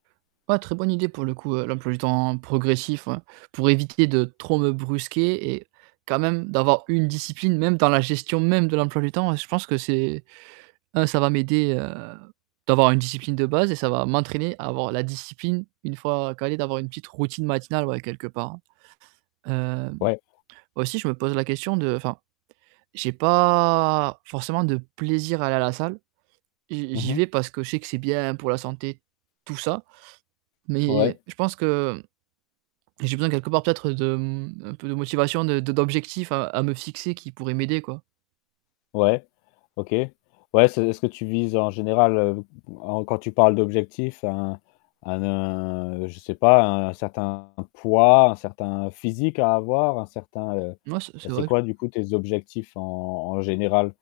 Ouais, très bonne idée pour le coup, heu, l'emploi du temps progressif, ouais. Pour éviter de trop me brusquer et quand même, d'avoir une discipline, même dans la gestion-même de l'emploi du temps. Je pense que c'est non, ça va m'aider, heu, d'avoir une discipline de base et ça va m'entraîner à avoir la discipline, une fois calé, d'avoir une petite routine matinale, ouais quelque part. Hem, Ouais. aussi je me pose la question de enfin, j'ai pas forcément de plaisir à aller à la salle et j Mmh j'y mh. vais, parce que je sais que c'est bien pour la santé, tout ça. Mais Ouais. je pense que, j'ai besoin quelque part peut-être d'un peu de motivation, de de d'objectifs à à me fixer qui pourraient m'aider, quoi. Ouais, OK. Ouais, c'est est-ce que tu vises en général, en en quand tu parles d'objectifs, un un a un, je sais pas, un certain poids, un certain physique à avoir, un certain, heu Non, c'est c'est c'est vrai quoi, du coup, tes objectifs en en général?